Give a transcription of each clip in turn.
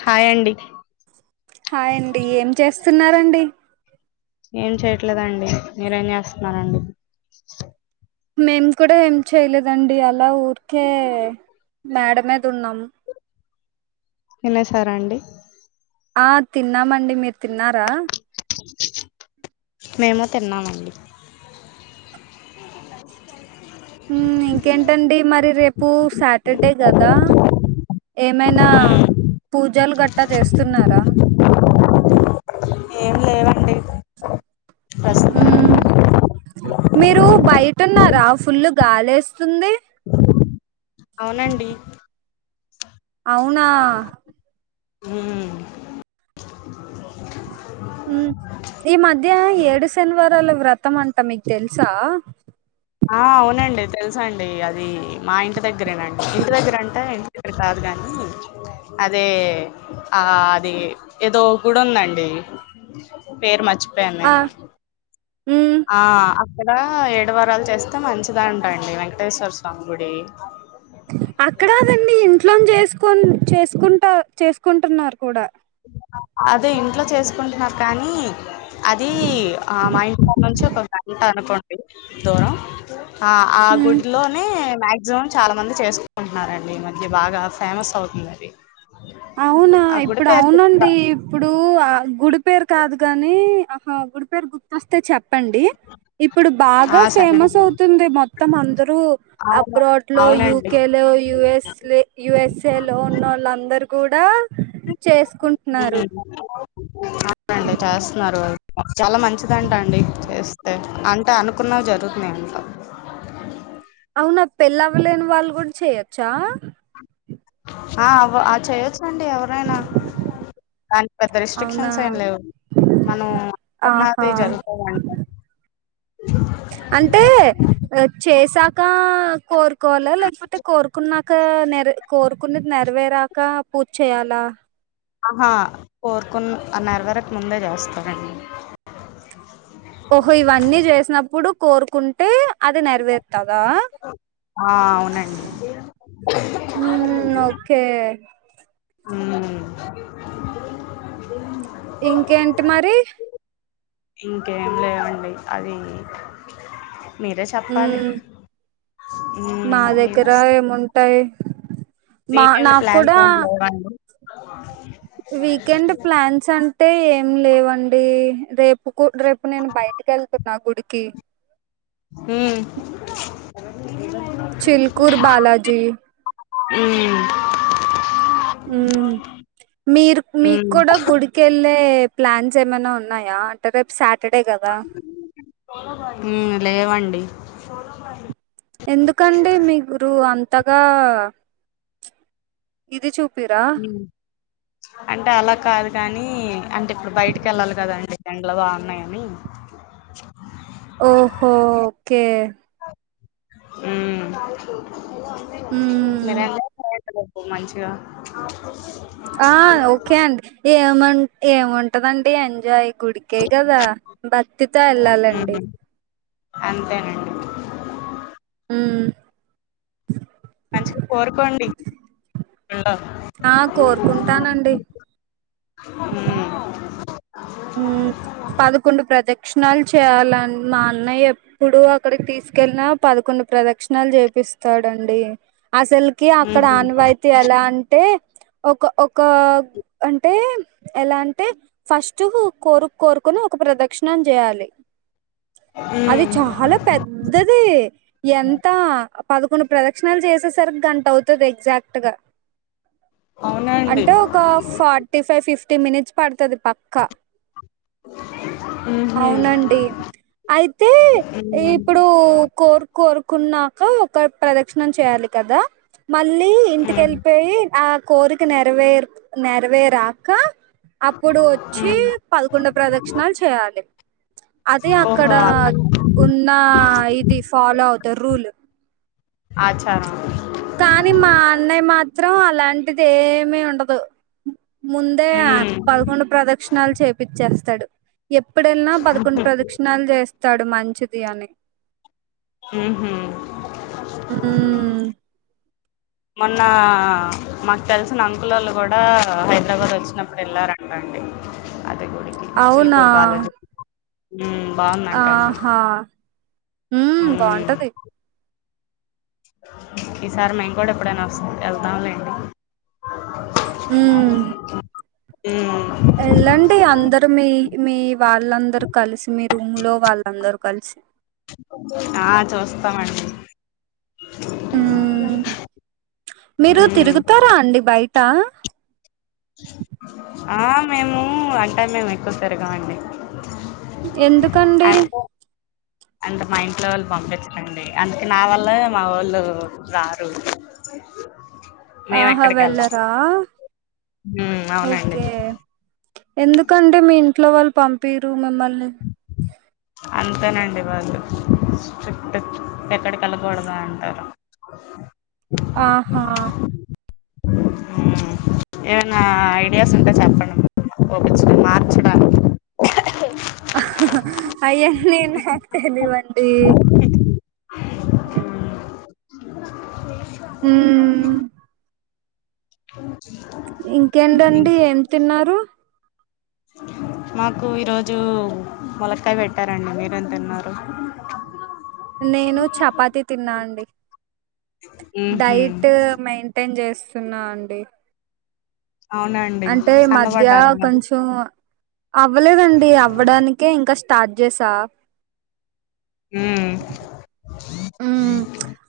Hi అండి హాయండి ఏం చేస్తున్నారండి ఏం చేయట్లేదండి మీరేం చేస్తున్నారండి మేం కూడా ఏం చేయలేదండి అలా ఊరికే మేడ మీద ఉన్నామ్ తినేసారా అండి ఆ తిన్నామండి మీర్ తిన్నారా మేము తిన్నామండి ఇంకేంటండి మరి రేపు టర్డే కదా ఏమైనా పూజల్ గట్టా చేస్తున్నారా బస్ ఉమ్ మీరు బయటున్నారా ఫుల్లు గాలేస్తుంది అవునండి అవునా ఉమ్ ఈ మధ్య ఏడు శనివారాలా వ్ర త్తమంటా మీక్ తెల్సా ఆ అవునండి తెలుసండి అది మా ఇంటి దగ్గరేనండి ఇంటి దగ్గర అంటే ఇంటి దగ్గర కాదు గాని అదే ఆ అది ఏదో గుడి ఉందండి పేరు మరిచిపోయా ఆ నేను ఉమ్ ఆ అక్కడ ఏడు వారాలు చేస్తే మంచిదంటండి వెంకటేశ్వర స్వామి గుడి అక్కడదండి ఇంట్లోన్ చేసుకోన్ చేసుకుంటా చేసుకుంటున్నారు కూడా అదే ఇంట్లో చేసుకుంటున్నారు కానీ అది ఆ మా ఇంట్కాంనుంచి ఒక గంట అనుకోండి దూరం ఆ ఆ ఉమ్ గుడిలోనే మాక్సిమం చాలా మంది చేసుకుంటున్నారండి ఈ మధ్య బాగా ఫేమస్ అవుతుందది అవునా ఇప్పుడు అవునండి ఇప్పుడూ ఆ గుడి పేరు కాదు గాని ఆహా గుడి పేరు గుర్తొస్తే చెప్ టండి ఇప్పుడుబాగా ఆ సరే ఫేమస్ అండి అవుతుంది మొత్తం అందరు రు అవును అబ్రాడ్ లో అవునండి యూకేలో యుఎస్ యుఎస్ఏ లో ఉన్నోళ్ళందరు కూడా చేసుకుంటున్నారు హ్మ్ అవునండి చేస్తన్నారు చాలా మంచిదంటండి చేస్ అంటే అనుకున్నవి జరుగుతున్నయంట అవునా పెళ్లవ్వలేని వాళ్ళు కూడా చేయొచ్చా ఆ అవ్వ ఆ చేయొచ్చండి ఎవరైనా దానికి పెద్ద అవునా రిస్ట్రిక్షన్స్ ఏం లేవు మనం ఆహా అనుకున్నది జరుగుతదంట అంటే చేసాక కోరుకోవాలా లేకపోతే కోరుకున్నా కా నెర కోరుకున్నది నెరవేరాక పూజ్ చేయాలా ఆహా కోరుకున్న నెరవేరక ముందే చేస్తారండి ఓహో ఇవన్నీ చేసినప్పుడు కోరుకుంటే అది నెరవేర్తదా ఆ అవునండి ఉమ్ ఓకే ఊం ఇంకేంటి మరి ఇంకేం లేవండి అది మీరే చెప్పాలి ఉమ్ ఉమ్ మా మీ దగ్గర ఏముంటాయి మా వీకెండ్ నాకు ప్లాన్స్ కూడా ఏం లేవా అండి వీకెండ్ ప్లాన్స్ అంటే ఏం లేవండి రేపు రేపు నేను బయటికెళ్తున్నా గుడికి ఊమ్ చిల్కూర్ బాలాజీ మ్మ్ ఉమ్ మీర్ మ్మ్ మీక్కుడా గుడికెళ్ళే ప్లాన్స్ ఏమైనా ఉన్నాయా అంటే రేప్ సా ఉమ్ లేవండి ఎందుకండి మీగురు అంతగా ఇది చూ ఉమ్ అంటే అలా కాద్ కానీ అంటే ఇప్పుడు బయటికెళ్ళాలి కదాండి ఎండలు బాగున్నాయని ఓహో ఓకే ఉమ్ ఉమ్ [unintelligible] మంచిగ ఆ ఓకే అండి ఏమ ఏముంటదండి ఎంజాయ్ గుడికే గదా భక్తితో ఎళ్ళాలండి మ్మ్ అంతేనండి ఉమ్ కోరుకోండి ఆ కోరుకుంటానండి ఉమ్ ఉమ్ పదకొండు ప్రదక్షిణాలు చేయాలన్ మా అన్నయ్య ఎప్పుడు అక్కడికి తీసుకెళ్ళిన పదకొండు ప్రదక్షిణాలు చేపిస్తాడండి అసల్కి అక్కడ ఉహు ఆనవాయితీ ఎలా అంటే ఒక ఒక అంటే ఎలా అంటే ఫష్ టు కోరు కోరుకుని ఒక ప్రదక్షిణం చేయాలి అది హ్మ్ చాలా పెద్దది ఎంత పదకొండు ప్రదక్షిణలు చేసేసరికి గంట అవుతది ఎగ్జాక్ట్ గా అవునండి అంటే ఒక ఫార్టీ ఫైవ్ ఫిఫ్టీ మినిట్స్ పడుతది ప క్క అ అవునండి అయితే హ్మ్ హ్మ్ ఇప్పుడు కోరు కోరుకున్న ఒక ప్రదక్షిణం చేయాలి కదా మళ్ళీ ఇంటికెళ్ళిపెయి ఆ కోరిక నెరవేర్ నెరవేరాక అప్పుడు వచ్చి హ్మ్ పదకొండో ప్రదక్షిణలు చేయాలే అదే అక్కడ ఓహో ఉన్న ఇది ఫాలో అవుతార్ రూల్ ఆచారం కానీ మా అన్నయ్య మాత్రం అలాంటిది ఏమి ఉండదు ముందే హ్మ్ పదకొండు ప్రదక్షిణాలు చేపిచ్చేస్తాడు ఎప్పుడేళ్నా పదకొండు ప్రదక్షిణాలు చేస్తాడు మంచిది అని ఉహ్మ్మ్మ్ ఉమ్ మొన్న మాకు తెలిసిన అంకులోళ్ళు కూడా హైదరాబాద్ వచ్చినప్పుడు వెళ్ళారంటండి అవునా ఉమ్ బాగుందంట అండి ఉమ్ హ్మ్ బాగుంటది ఈసారి మేము కూడా ఎప్పుడైనా వస్ ఏల్తామ్లేండి హ్మ్మ్ హ్మ్ ఎళ్ళండి అందరు మీ మీ వాళ్ళందరు కలిసి మీ రూమ్ లో వాళ్ళందరు కల్సి ఆ చూస్తామండి ఉమ్ మీరు మ్మ్ తిరుగుతారా అండి బయట ఆ మేము అంటా మేము ఎక్కువ తిరగామండి ఎందుకండి అంటే మా ఇంట్లో వాళ్ళు పంపించరండి అందుకే నా వల్ళ మా వొళ్ళు రారు ఆహా మేమెక్కడికెళ్ళం వెళ్ళరా ఉమ్ అవునండి ఓకే ఎందుకండి మీ ఇంట్లో వాళ్ళు పంపిరు మిమ్మల్ని అంతేనండి వాళ్ళు స్ట్రిక్ట్ ఎక్కడికి ఎళ్ళకూడదు అంటారు ఆహా ఉమ్ ఏమైనా ఐడియాస్ ఉంటే చెప్పండి ఓపిచ్చ మార్చడానికి అయ్య నీన నాక్ తెలివ్వండి హ్మ్మ్ అ ఇంకేంటండి ఏం తిన్నారు మాకు ఈరోజు ములక్కాయ పెట్టారండి మీరు ఎం తీన్నారు నేను చపాతి తిన్నా అండి మ్మ్ హు డైట్ మెయింటైన్ చేస్తున్నా అండి అవునండి అంటే మధ్య సన్నబడ్డారా మరి కొంచెం అవ్వలేదండి అవ్వడానికే ఇంకా స్టార్ట్ చేసా హ్మ్మ్ ఉమ్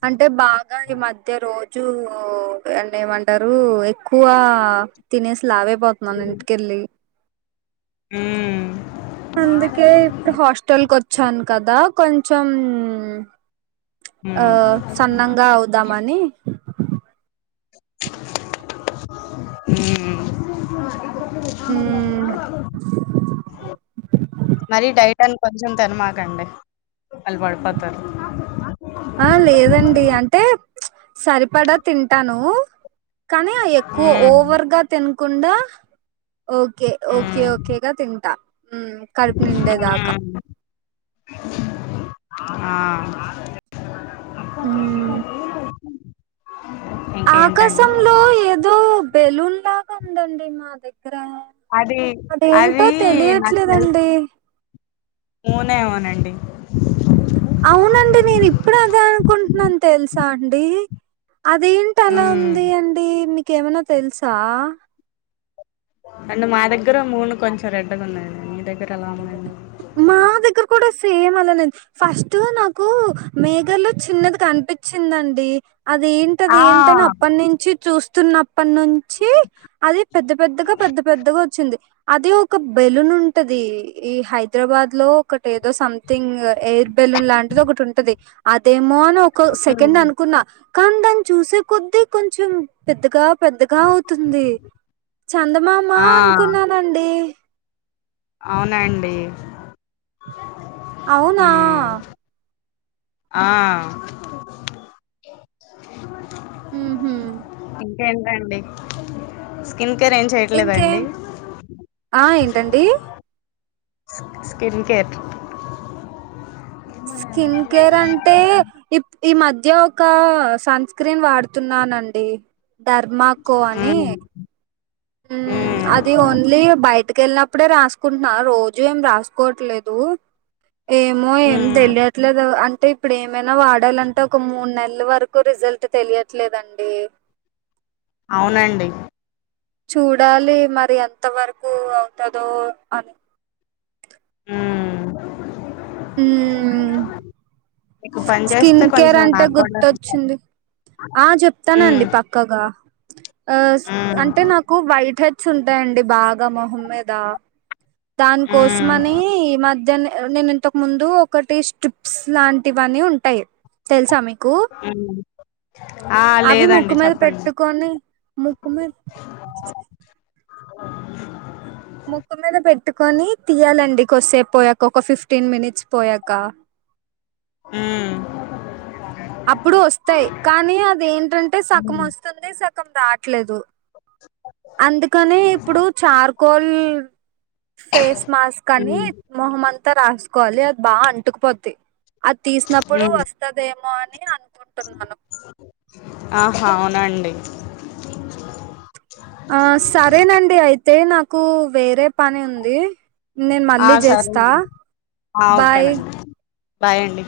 అంటే బాగా ఈ మధ్య రోజు అంటే ఏమంటారు ఎక్కువ గ తినేసి లావైపోతున్నాను ఇంటికెళ్ళి హ్మ్మ్ అందుకే ఇప్పుడు హాస్టల్ కోచ్చాను కదా కొంచెం ఆ హ్మ్. సన్నంగా అవుదామని మ్మ్మ్ ఉమ్ మరి డైట్ టని కొంచెం తనమాకండి కల్ పడిపోతారు ఆ లేదండి అంటే సరిపడా తింటాను కానీ ఎక్కువ హ్మ్. ఓవర్గా తినకుండా ఓకే ఓకే హ్మ్. ఓకేగా తింటా మ్ కడుపు నిండే దాకా హ్మ్. మ్మ్ ఆ ఇంకేంటండి? ఆకాశంలో ఏదో బెలూన్ లాగా ఉందండి మా దగ్ గ్గర అది అది అదేంటో నాకు తెలియట్లేదండి తెలిసి మూనేమోనండి అవునండి నేను ఇప్పుడు అదే అనుకుంటున్నాను తెలుసా అండి అదేంటి అలా హ్మ్. ఉంది అండి మీకేమైనా తెలుసా అంటే మా దగ్గర మూన్ కొంచెం రెడ్ గా ఉందండి మీ దగ్ గ్గర ఎలా ఉంది అండి ఏమనన్ ఫస్ట్ నాకు మేఘ ళ్ళో చిన్నది కనిపించిందండి అదేంటిది ఆ! ఏంటని అప్పటినుంచి చూస్తున్న ప్పనుంచి అది పెద్దగ పెద్దగా పెద్దగ పెద్దగా వచ్చింది అదే ఒక బెలూన్ ఉంటది ఈ హైదరాబాద్ లో ఒకటి ఏదో సం థింగ్ ఎయిర్ బెలూన్ లాంటిది ఒకటి ఉంటది అదేమో అని ఒక హ్మ్. సెకండ్ అనుకున్నా కానీ దాన్ని చూసే కొద్దీ కొంచెం పెద్దగా పెద్దగా అవుతుంది చందమామా ఆ! అనుకున్నానండి అవునండి అవునా హ్మ్. ఆ మ్ హు ేంటండి స్కిన్ కేర్ ఏం చేయట్లేదండి ఇంకేం ఆ ఏంటండి స్కిన్ కేెర్ మ స్కిన్ కేర్ అంటే ఈ మధ్య ఒక సన్ స్క్రీన్ వాడుతున్నానండి ధర్మాకో అని ఉమ్ ఉమ్ అది ఓన్లీ బయ టికెళ్ళినప్పుడే రాసుకుంటున్నా రోజు ఏం రాసుకోవట్లేదు ఏమో ఏం ఉమ్. తెలియట్లే గదా అ అంటే ఇప్పుడు ఏమైనా వాడాలంటే ఒక మూడు నెల్ల వరకు రిజల్ట్ తెలియట్లేదండి అవునండి చూడాలి మరి ఎంత వరకు అవుతదో అని ఉమ్ హ్మ్మ్ మీకు పని స్కిన్ చేస్తే కేర్ కొంచెం అంటే నాకు కూడా గుర్తొచ్చింది ఆ చెప్తానండి ఉమ్ పక్కగా ఆస్ ఉమ్ అంటే నాకు వైట్ హెడ్స్ ఉంటాయండి బాగా మొహం మీద దాని ఉమ్ కోసమని ఈ మధ్యనే నేను ఇంతకు ముందు ఒకటి స్ట్రిప్స్ లాంటివాని ఉంటాయి తెల్సా మీ కు ఉమ్ ఆ అవి లేదండి ముక్కు మీద చెప్పండి పెట్టుకొని ముక్కు మీ [unintelligible] ముక్కు మీద పెట్టుకొని తీయాలండి కొద్దిసేపు పోయాక ఒక ఫిఫ్టీన్ మినిట్స్ పోయాక హ్మ్ అప్పుడు వస్తాయ్ కానీ అదేంటంటే ఉమ్ సగం వస్తుంది సగం రాట్లేదు అందుకనే ఇప్పుడు చార్కోల్ ఫేస్ మాస్క్ ఉమ్ అని మొహంమంతా రాసుకోవాలి అది బాగా అంటుకుపోద్ది అద్ తీసినప్పుడు ఉమ్. వస్తదేమో అని అనుకుంటున్నాను ఆహా అవునండి ఆ సరేనండి అయితే నాకు వేరే పని ఉంది నేన్ ఆ మళ్ళీ చేస్తా సరేనండి ఆ బాయ్ ఓకేనండి బాయ్ అండి